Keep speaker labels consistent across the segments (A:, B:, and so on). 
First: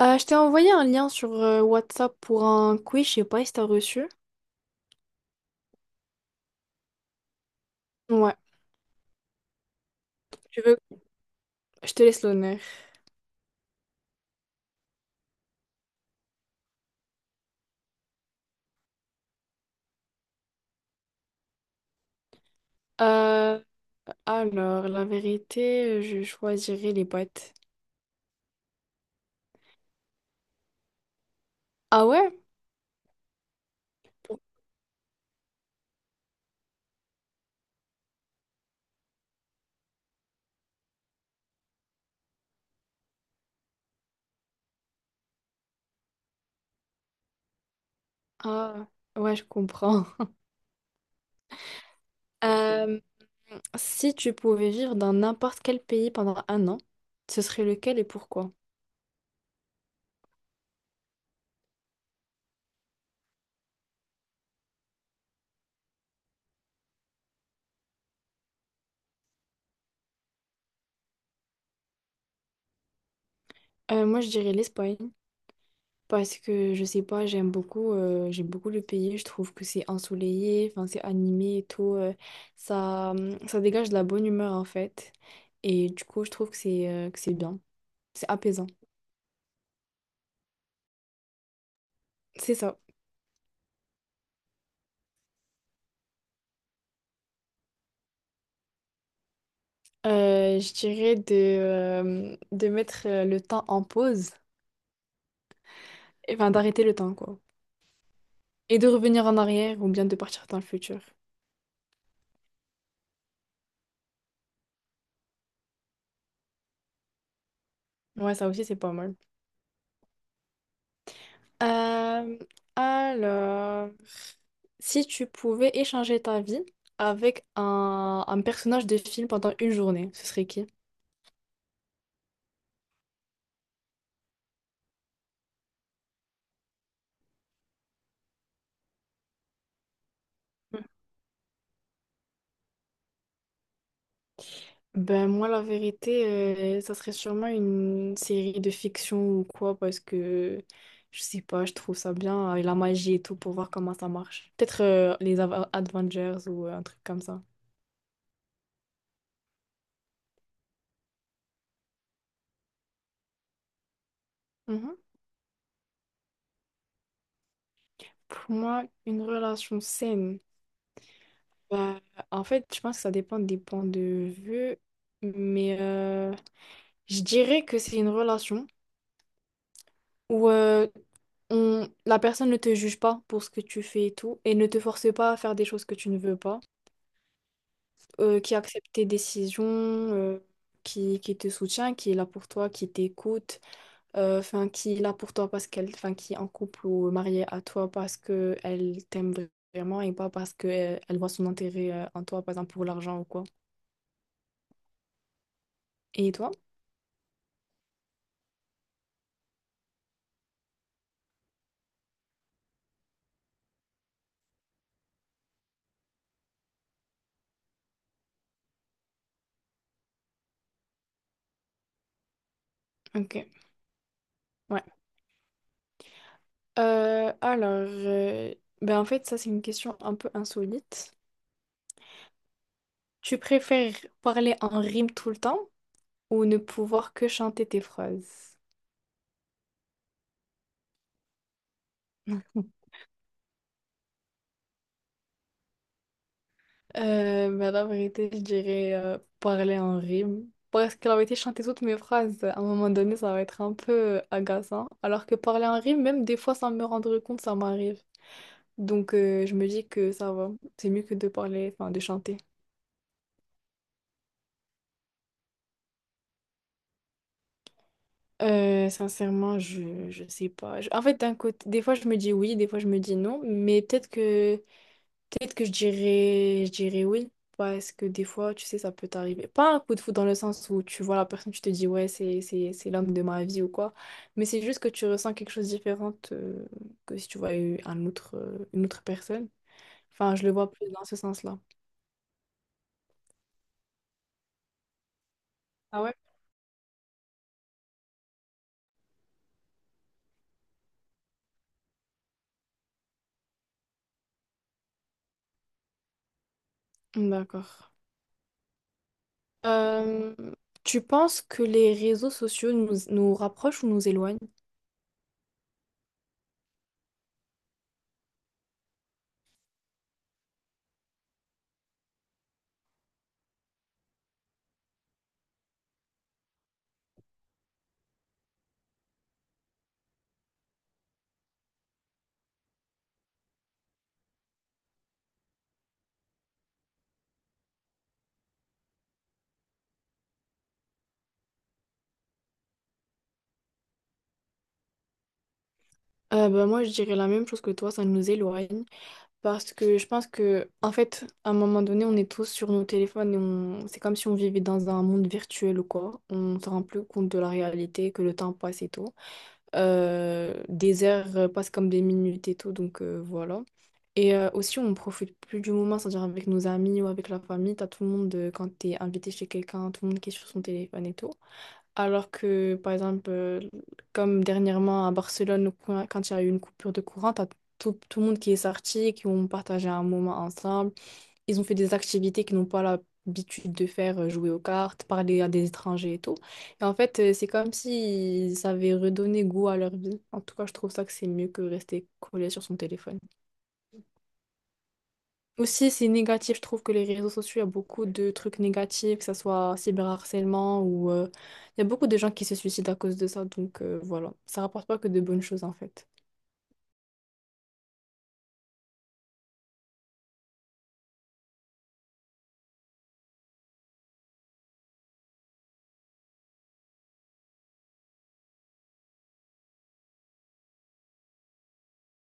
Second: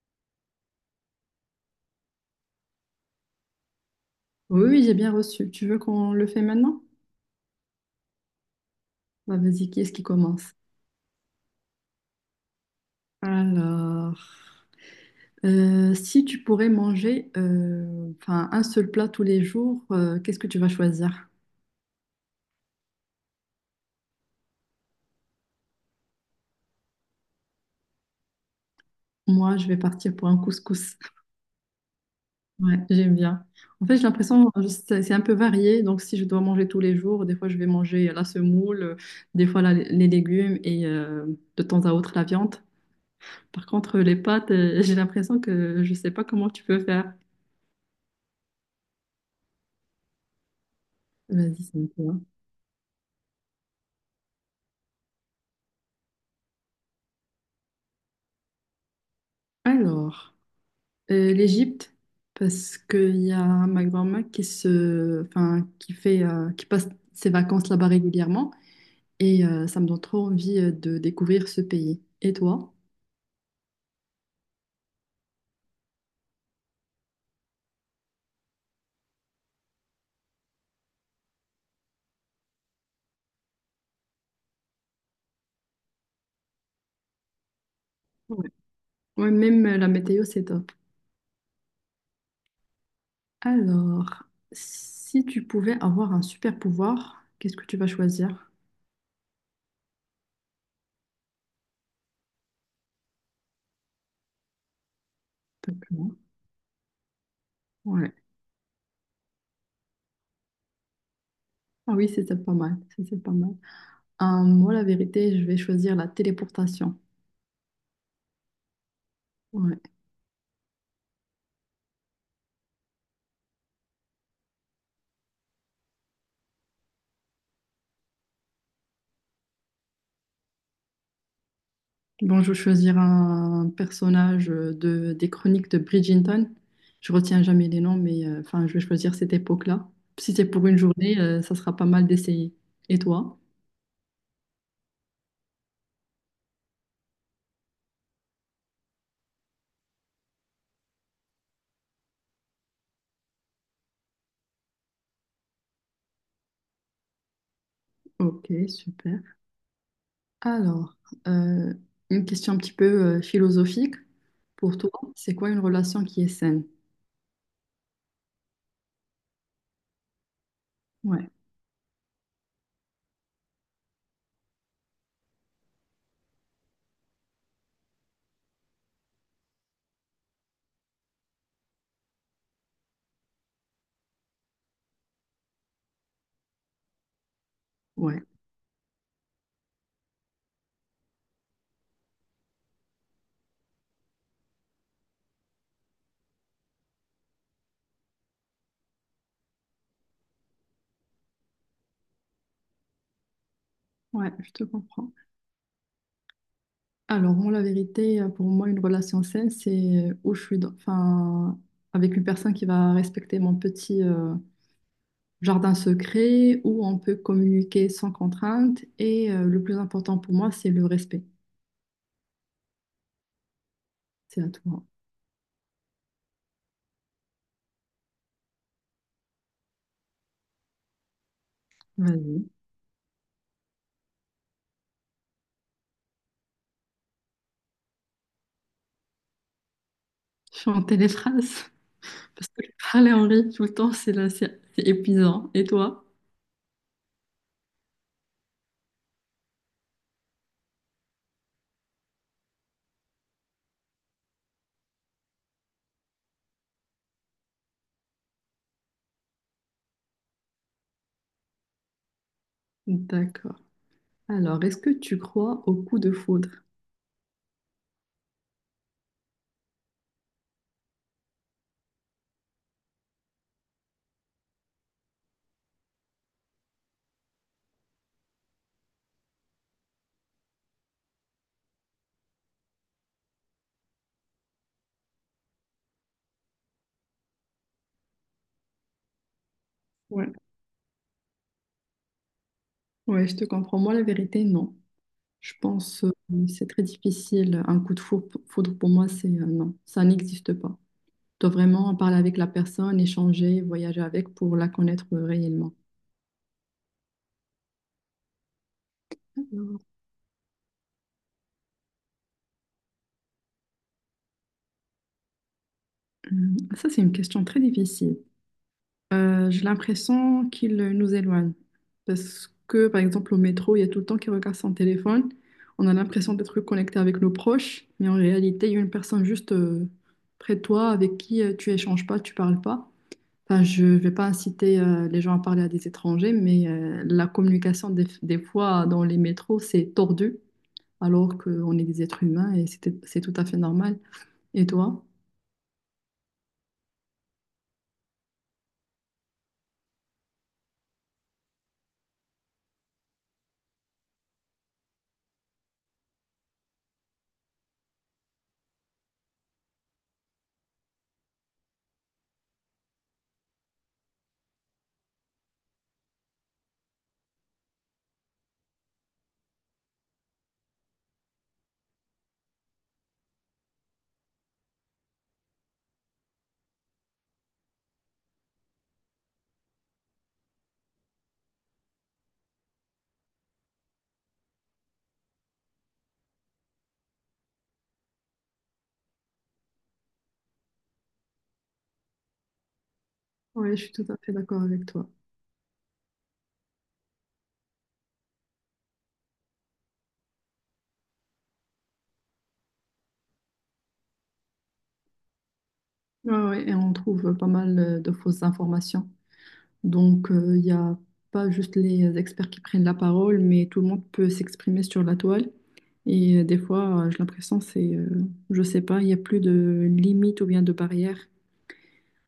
A: Je t'ai envoyé un lien sur WhatsApp pour un quiz, je sais pas si t'as reçu.
B: Oui, oui, j'ai bien reçu. Tu veux qu'on le fait maintenant?
A: Ouais,
B: Bah, vas-y, qui est-ce qui commence?
A: tu veux, je te laisse l'honneur.
B: Alors, si tu pourrais manger enfin, un seul plat tous les jours, qu'est-ce que tu vas choisir?
A: Euh, alors, la vérité, je choisirais les boîtes.
B: Moi, je vais partir pour un couscous.
A: Ah ouais?
B: Ouais, j'aime bien. En fait, j'ai l'impression c'est un peu varié. Donc, si je dois manger tous les jours, des fois, je vais manger la semoule, des fois, les légumes et de temps à autre, la viande. Par contre, les pâtes, j'ai l'impression que je ne sais pas comment tu peux faire.
A: Ah, ouais, je comprends.
B: Vas-y, c'est toi.
A: Euh, Si tu pouvais vivre dans n'importe quel pays pendant un an, ce serait lequel et pourquoi?
B: Alors. L'Égypte, parce qu'il y a ma grand-mère enfin, qui fait, qui passe ses vacances là-bas régulièrement et ça me donne trop envie de découvrir ce pays. Et toi?
A: Moi, je dirais l'Espagne. Parce que je sais pas, j'aime beaucoup le pays. Je trouve que c'est ensoleillé, enfin c'est animé et tout. Ça, ça dégage de la bonne humeur en fait. Et du coup, je trouve que c'est bien, c'est
B: Ouais.
A: apaisant.
B: Ouais, même la météo, c'est top.
A: C'est ça.
B: Alors, si tu pouvais avoir un super pouvoir, qu'est-ce que tu vas choisir?
A: Je dirais de mettre le temps en pause,
B: D'accord.
A: enfin d'arrêter le temps quoi.
B: Ouais.
A: Et de revenir en arrière ou bien de partir dans le futur.
B: Ah oui, c'était pas mal. C'était pas mal. Moi, la vérité, je vais choisir la téléportation.
A: Ouais, ça aussi c'est pas mal.
B: Ouais.
A: Euh, alors, si tu pouvais échanger ta vie avec un personnage de film pendant une journée, ce serait qui?
B: Bon, je vais choisir un personnage des chroniques de Bridgerton. Je retiens jamais les noms, mais enfin, je vais choisir cette époque-là. Si c'est pour une journée, ça sera pas mal d'essayer. Et toi?
A: Ben moi, la vérité, ça serait sûrement une série de fiction ou quoi, parce que je sais pas, je trouve ça bien, avec la magie et tout, pour voir comment ça marche. Peut-être les Avengers ou un truc comme ça.
B: Ok, super. Alors, euh, une question un petit peu philosophique. Pour toi,
A: Mhm.
B: c'est quoi une relation qui est saine?
A: Pour moi, une relation saine.
B: Ouais,
A: Bah, en fait, je pense que ça dépend des points de vue, mais je dirais que c'est une relation où la personne ne te juge pas pour ce que tu fais et tout, et ne te force pas à faire des choses que tu ne veux pas,
B: ouais,
A: qui accepte tes décisions, qui te soutient, qui est là pour toi, qui t'écoute, enfin, qui est là pour toi parce qu'elle, enfin, qui est en couple ou mariée à toi parce qu'elle t'aime vraiment et pas parce qu'elle elle voit son intérêt en toi, par exemple, pour l'argent ou quoi.
B: ouais, je te comprends.
A: Et toi?
B: Alors, moi, la vérité, pour moi, une relation saine, c'est où enfin, avec une personne qui va respecter mon petit, jardin secret où on peut communiquer sans contrainte. Et le plus important pour moi, c'est le respect.
A: Ok.
B: C'est à
A: Ouais.
B: toi.
A: Alors, ben en fait, ça c'est une question un peu insolite.
B: Vas-y.
A: Tu préfères parler en rime tout le temps ou ne pouvoir que chanter tes phrases?
B: Chanter les phrases. Parce que parler en rythme tout le temps, c'est là, c'est épuisant. Et toi?
A: Ben la vérité, je dirais parler en rime. Parce que la vérité, chanter toutes mes phrases, à un moment donné, ça va être un peu agaçant. Alors que parler en rime, même des fois sans me rendre compte, ça m'arrive. Donc, je me dis que ça va. C'est mieux que de parler, enfin, de chanter.
B: D'accord. Alors, est-ce que tu crois au coup de foudre?
A: Sincèrement, je sais pas. En fait, d'un côté, des fois je me dis oui, des fois je me dis non, mais peut-être que je dirais oui parce que des fois, tu sais, ça peut t'arriver. Pas un coup de foudre dans le sens où tu vois la personne, tu te dis ouais, c'est l'homme de ma vie ou quoi, mais c'est juste que tu ressens quelque chose de différent que si tu voyais un autre une autre personne.
B: Ouais.
A: Enfin, je le vois plus dans ce sens-là.
B: Ouais, je te comprends. Moi, la vérité, non. Je
A: Ah
B: pense
A: ouais?
B: c'est très difficile. Un foudre, pour moi, c'est non. Ça n'existe pas. Tu dois vraiment parler avec la personne, échanger, voyager avec pour la connaître réellement.
A: D'accord. Euh, Tu penses que les réseaux sociaux nous rapprochent ou nous éloignent?
B: Hmm, ça, c'est une question très difficile. J'ai l'impression qu'il nous éloigne. Parce que, par exemple, au métro, il y a tout le temps qui regarde son téléphone. On a l'impression d'être connecté avec nos proches, mais en réalité, il y a une personne juste près de toi avec qui tu échanges pas, tu parles pas. Enfin, je vais pas inciter les gens à parler à des étrangers, mais la communication des fois dans les métros, c'est tordu, alors qu'on est des êtres humains et c'est tout à fait normal. Et toi?
A: Bah, moi, je dirais la même chose que toi, ça nous éloigne. Parce que je pense que, en fait, à un moment donné, on est tous sur nos téléphones et c'est comme si on vivait dans un monde virtuel ou quoi. On ne se rend plus compte de la réalité, que le temps passe et tout. Des heures passent comme des minutes et tout, donc voilà. Et aussi, on ne profite plus du moment, c'est-à-dire avec nos amis ou avec la famille. T'as tout le monde, quand t'es invité chez quelqu'un, tout le monde qui est sur son téléphone et tout. Alors que, par exemple, comme dernièrement à Barcelone, quand il y a eu une coupure de courant, t'as tout le monde qui est sorti, qui ont partagé un moment ensemble. Ils ont fait des activités qu'ils n'ont pas l'habitude de faire, jouer aux cartes, parler à des étrangers et tout. Et en fait, c'est comme si ça avait redonné goût à leur vie. En tout cas, je trouve ça que c'est mieux que rester collé sur son téléphone.
B: Oui, je suis tout à fait d'accord avec toi.
A: Aussi, c'est négatif. Je trouve que les réseaux sociaux, il y a beaucoup de trucs négatifs, que ce soit cyberharcèlement ou il y a beaucoup de gens qui se suicident à cause de ça. Donc voilà, ça rapporte pas que de bonnes choses en fait.
B: Ouais, ouais, et on trouve pas mal de fausses informations. Donc, il n'y a pas juste les experts qui prennent la parole, mais tout le monde peut s'exprimer sur la toile. Et j'ai l'impression, je sais pas, il n'y a plus de limite ou bien de barrière.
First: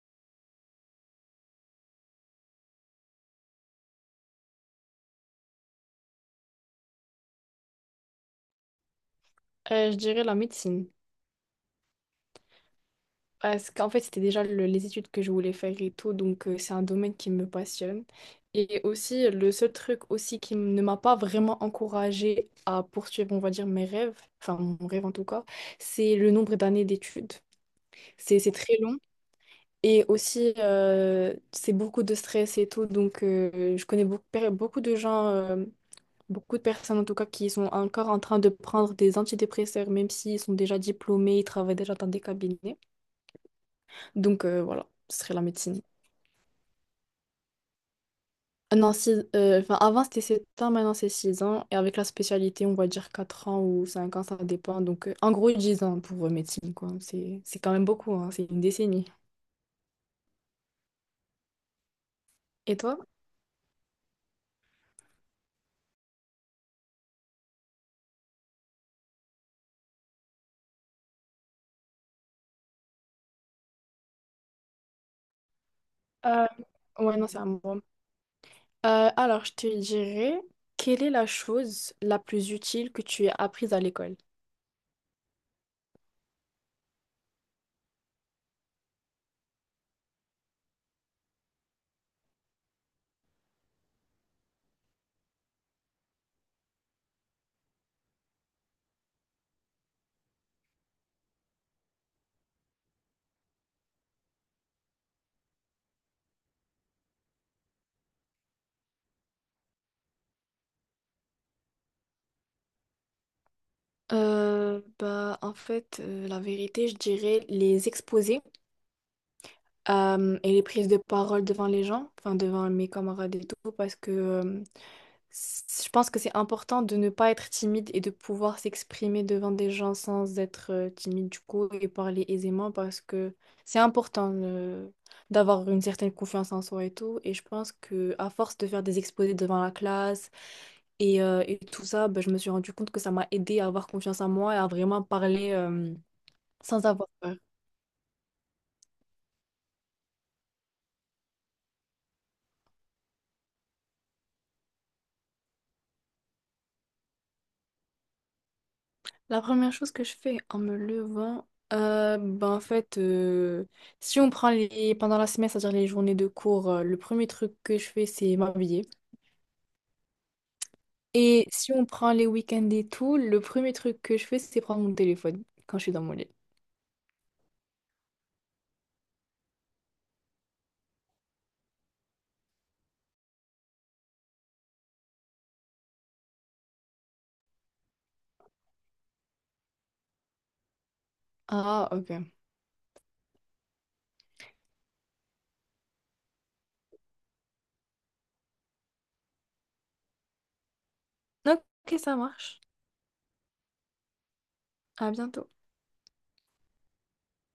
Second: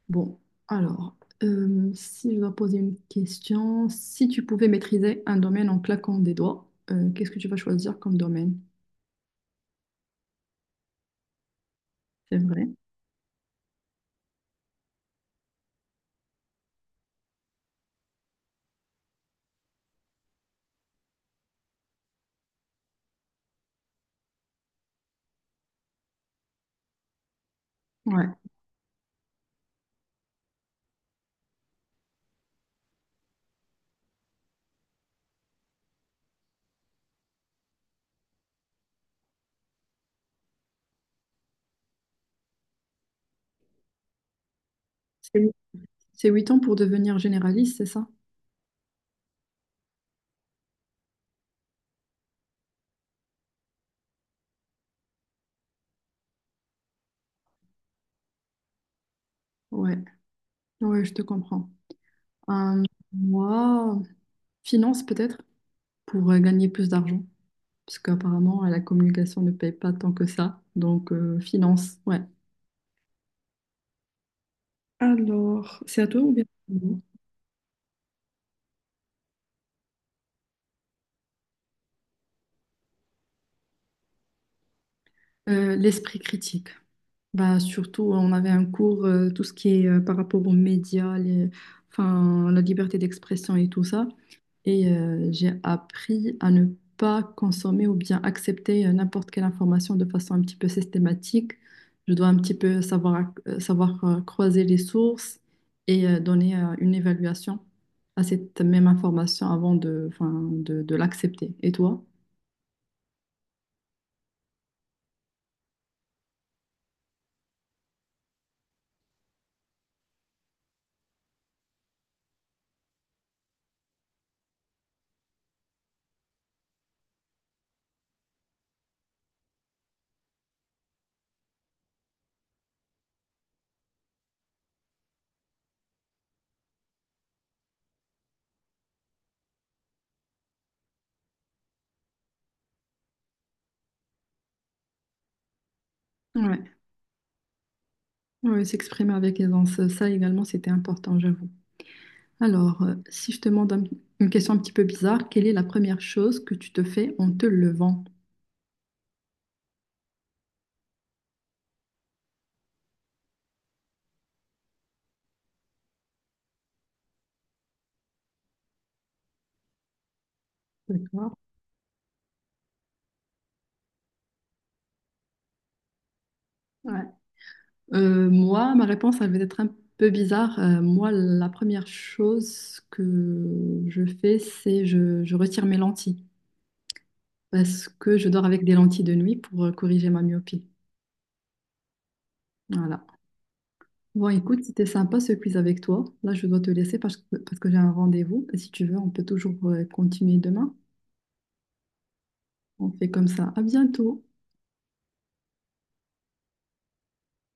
B: Bon, alors, si je dois poser une question, si tu pouvais maîtriser un domaine en claquant des doigts, qu'est-ce que tu vas choisir comme domaine?
A: Je dirais la médecine.
B: C'est vrai.
A: Parce qu'en fait, c'était déjà les études que je voulais faire et tout, donc c'est un domaine qui me passionne. Et aussi, le seul truc aussi qui ne m'a pas vraiment encouragée à poursuivre, on va dire, mes rêves, enfin mon rêve en tout cas, c'est le nombre d'années d'études. C'est
B: Ouais.
A: c'est très long et aussi, c'est beaucoup de stress et tout, donc je connais beaucoup de gens, beaucoup de personnes en tout cas, qui sont encore en train de prendre des antidépresseurs, même s'ils sont déjà diplômés, ils travaillent déjà dans des cabinets. Donc voilà, ce serait la
B: C'est
A: médecine.
B: c'est 8 ans pour devenir généraliste, c'est ça?
A: Non, enfin, avant c'était 7 ans, maintenant c'est 6 ans. Et avec la spécialité, on va dire 4 ans ou 5 ans, ça dépend. Donc en gros 10 ans pour médecine, quoi. C'est quand même beaucoup, hein. C'est une décennie.
B: Ouais. Ouais, je te comprends.
A: Et
B: Euh,
A: toi?
B: Moi, finance peut-être, pour gagner plus d'argent. Parce qu'apparemment, la communication ne paye pas tant que ça. Donc, finance, ouais. Alors, c'est à toi ou bien?
A: Euh, ouais, non, c'est à moi. Alors, je te dirais, quelle est la chose la plus utile que tu as apprise à l'école?
B: L'esprit critique. Bah, surtout, on avait un cours, tout ce qui est par rapport aux médias, enfin, la liberté d'expression et tout ça. Et j'ai appris à ne pas consommer ou bien accepter n'importe quelle information de façon un petit peu systématique. Je dois un petit peu savoir, savoir croiser les sources et donner une évaluation à cette même information avant enfin, de l'accepter. Et toi?
A: Bah, en fait, la vérité, je dirais les exposés et les prises de parole devant les gens, enfin devant mes camarades et tout, parce que je pense que c'est important de ne pas être timide et de pouvoir s'exprimer devant des gens sans être timide du coup et parler aisément parce que c'est important d'avoir une certaine confiance en soi et tout. Et je pense que à force de faire des exposés devant la classe et tout ça, ben, je me suis rendu compte que ça m'a aidé à avoir confiance en moi et à vraiment parler
B: Ouais,
A: sans avoir peur.
B: ouais, s'exprimer avec aisance, ça également c'était important, j'avoue. Alors, si je te demande une question un petit peu bizarre, quelle est la première chose que tu te fais en te levant?
A: La première chose que je fais en me levant, ben en fait, si on prend les pendant la semaine, c'est-à-dire les journées de cours, le premier truc que je fais, c'est m'habiller.
B: D'accord.
A: Et si on prend les week-ends et tout, le premier truc que je fais, c'est prendre mon téléphone quand je suis dans mon lit.
B: Ouais. Moi, ma réponse, elle va être un peu bizarre. Moi, la première chose que je fais, c'est je retire mes lentilles parce que je dors avec des lentilles de nuit pour corriger ma myopie.
A: Ah, ok.
B: Voilà. Bon, écoute, c'était sympa ce quiz avec toi. Là, je dois te laisser parce que j'ai un rendez-vous. Et si tu veux, on peut toujours continuer demain.
A: Ok, ça marche.
B: On fait comme ça. À bientôt.
A: À bientôt.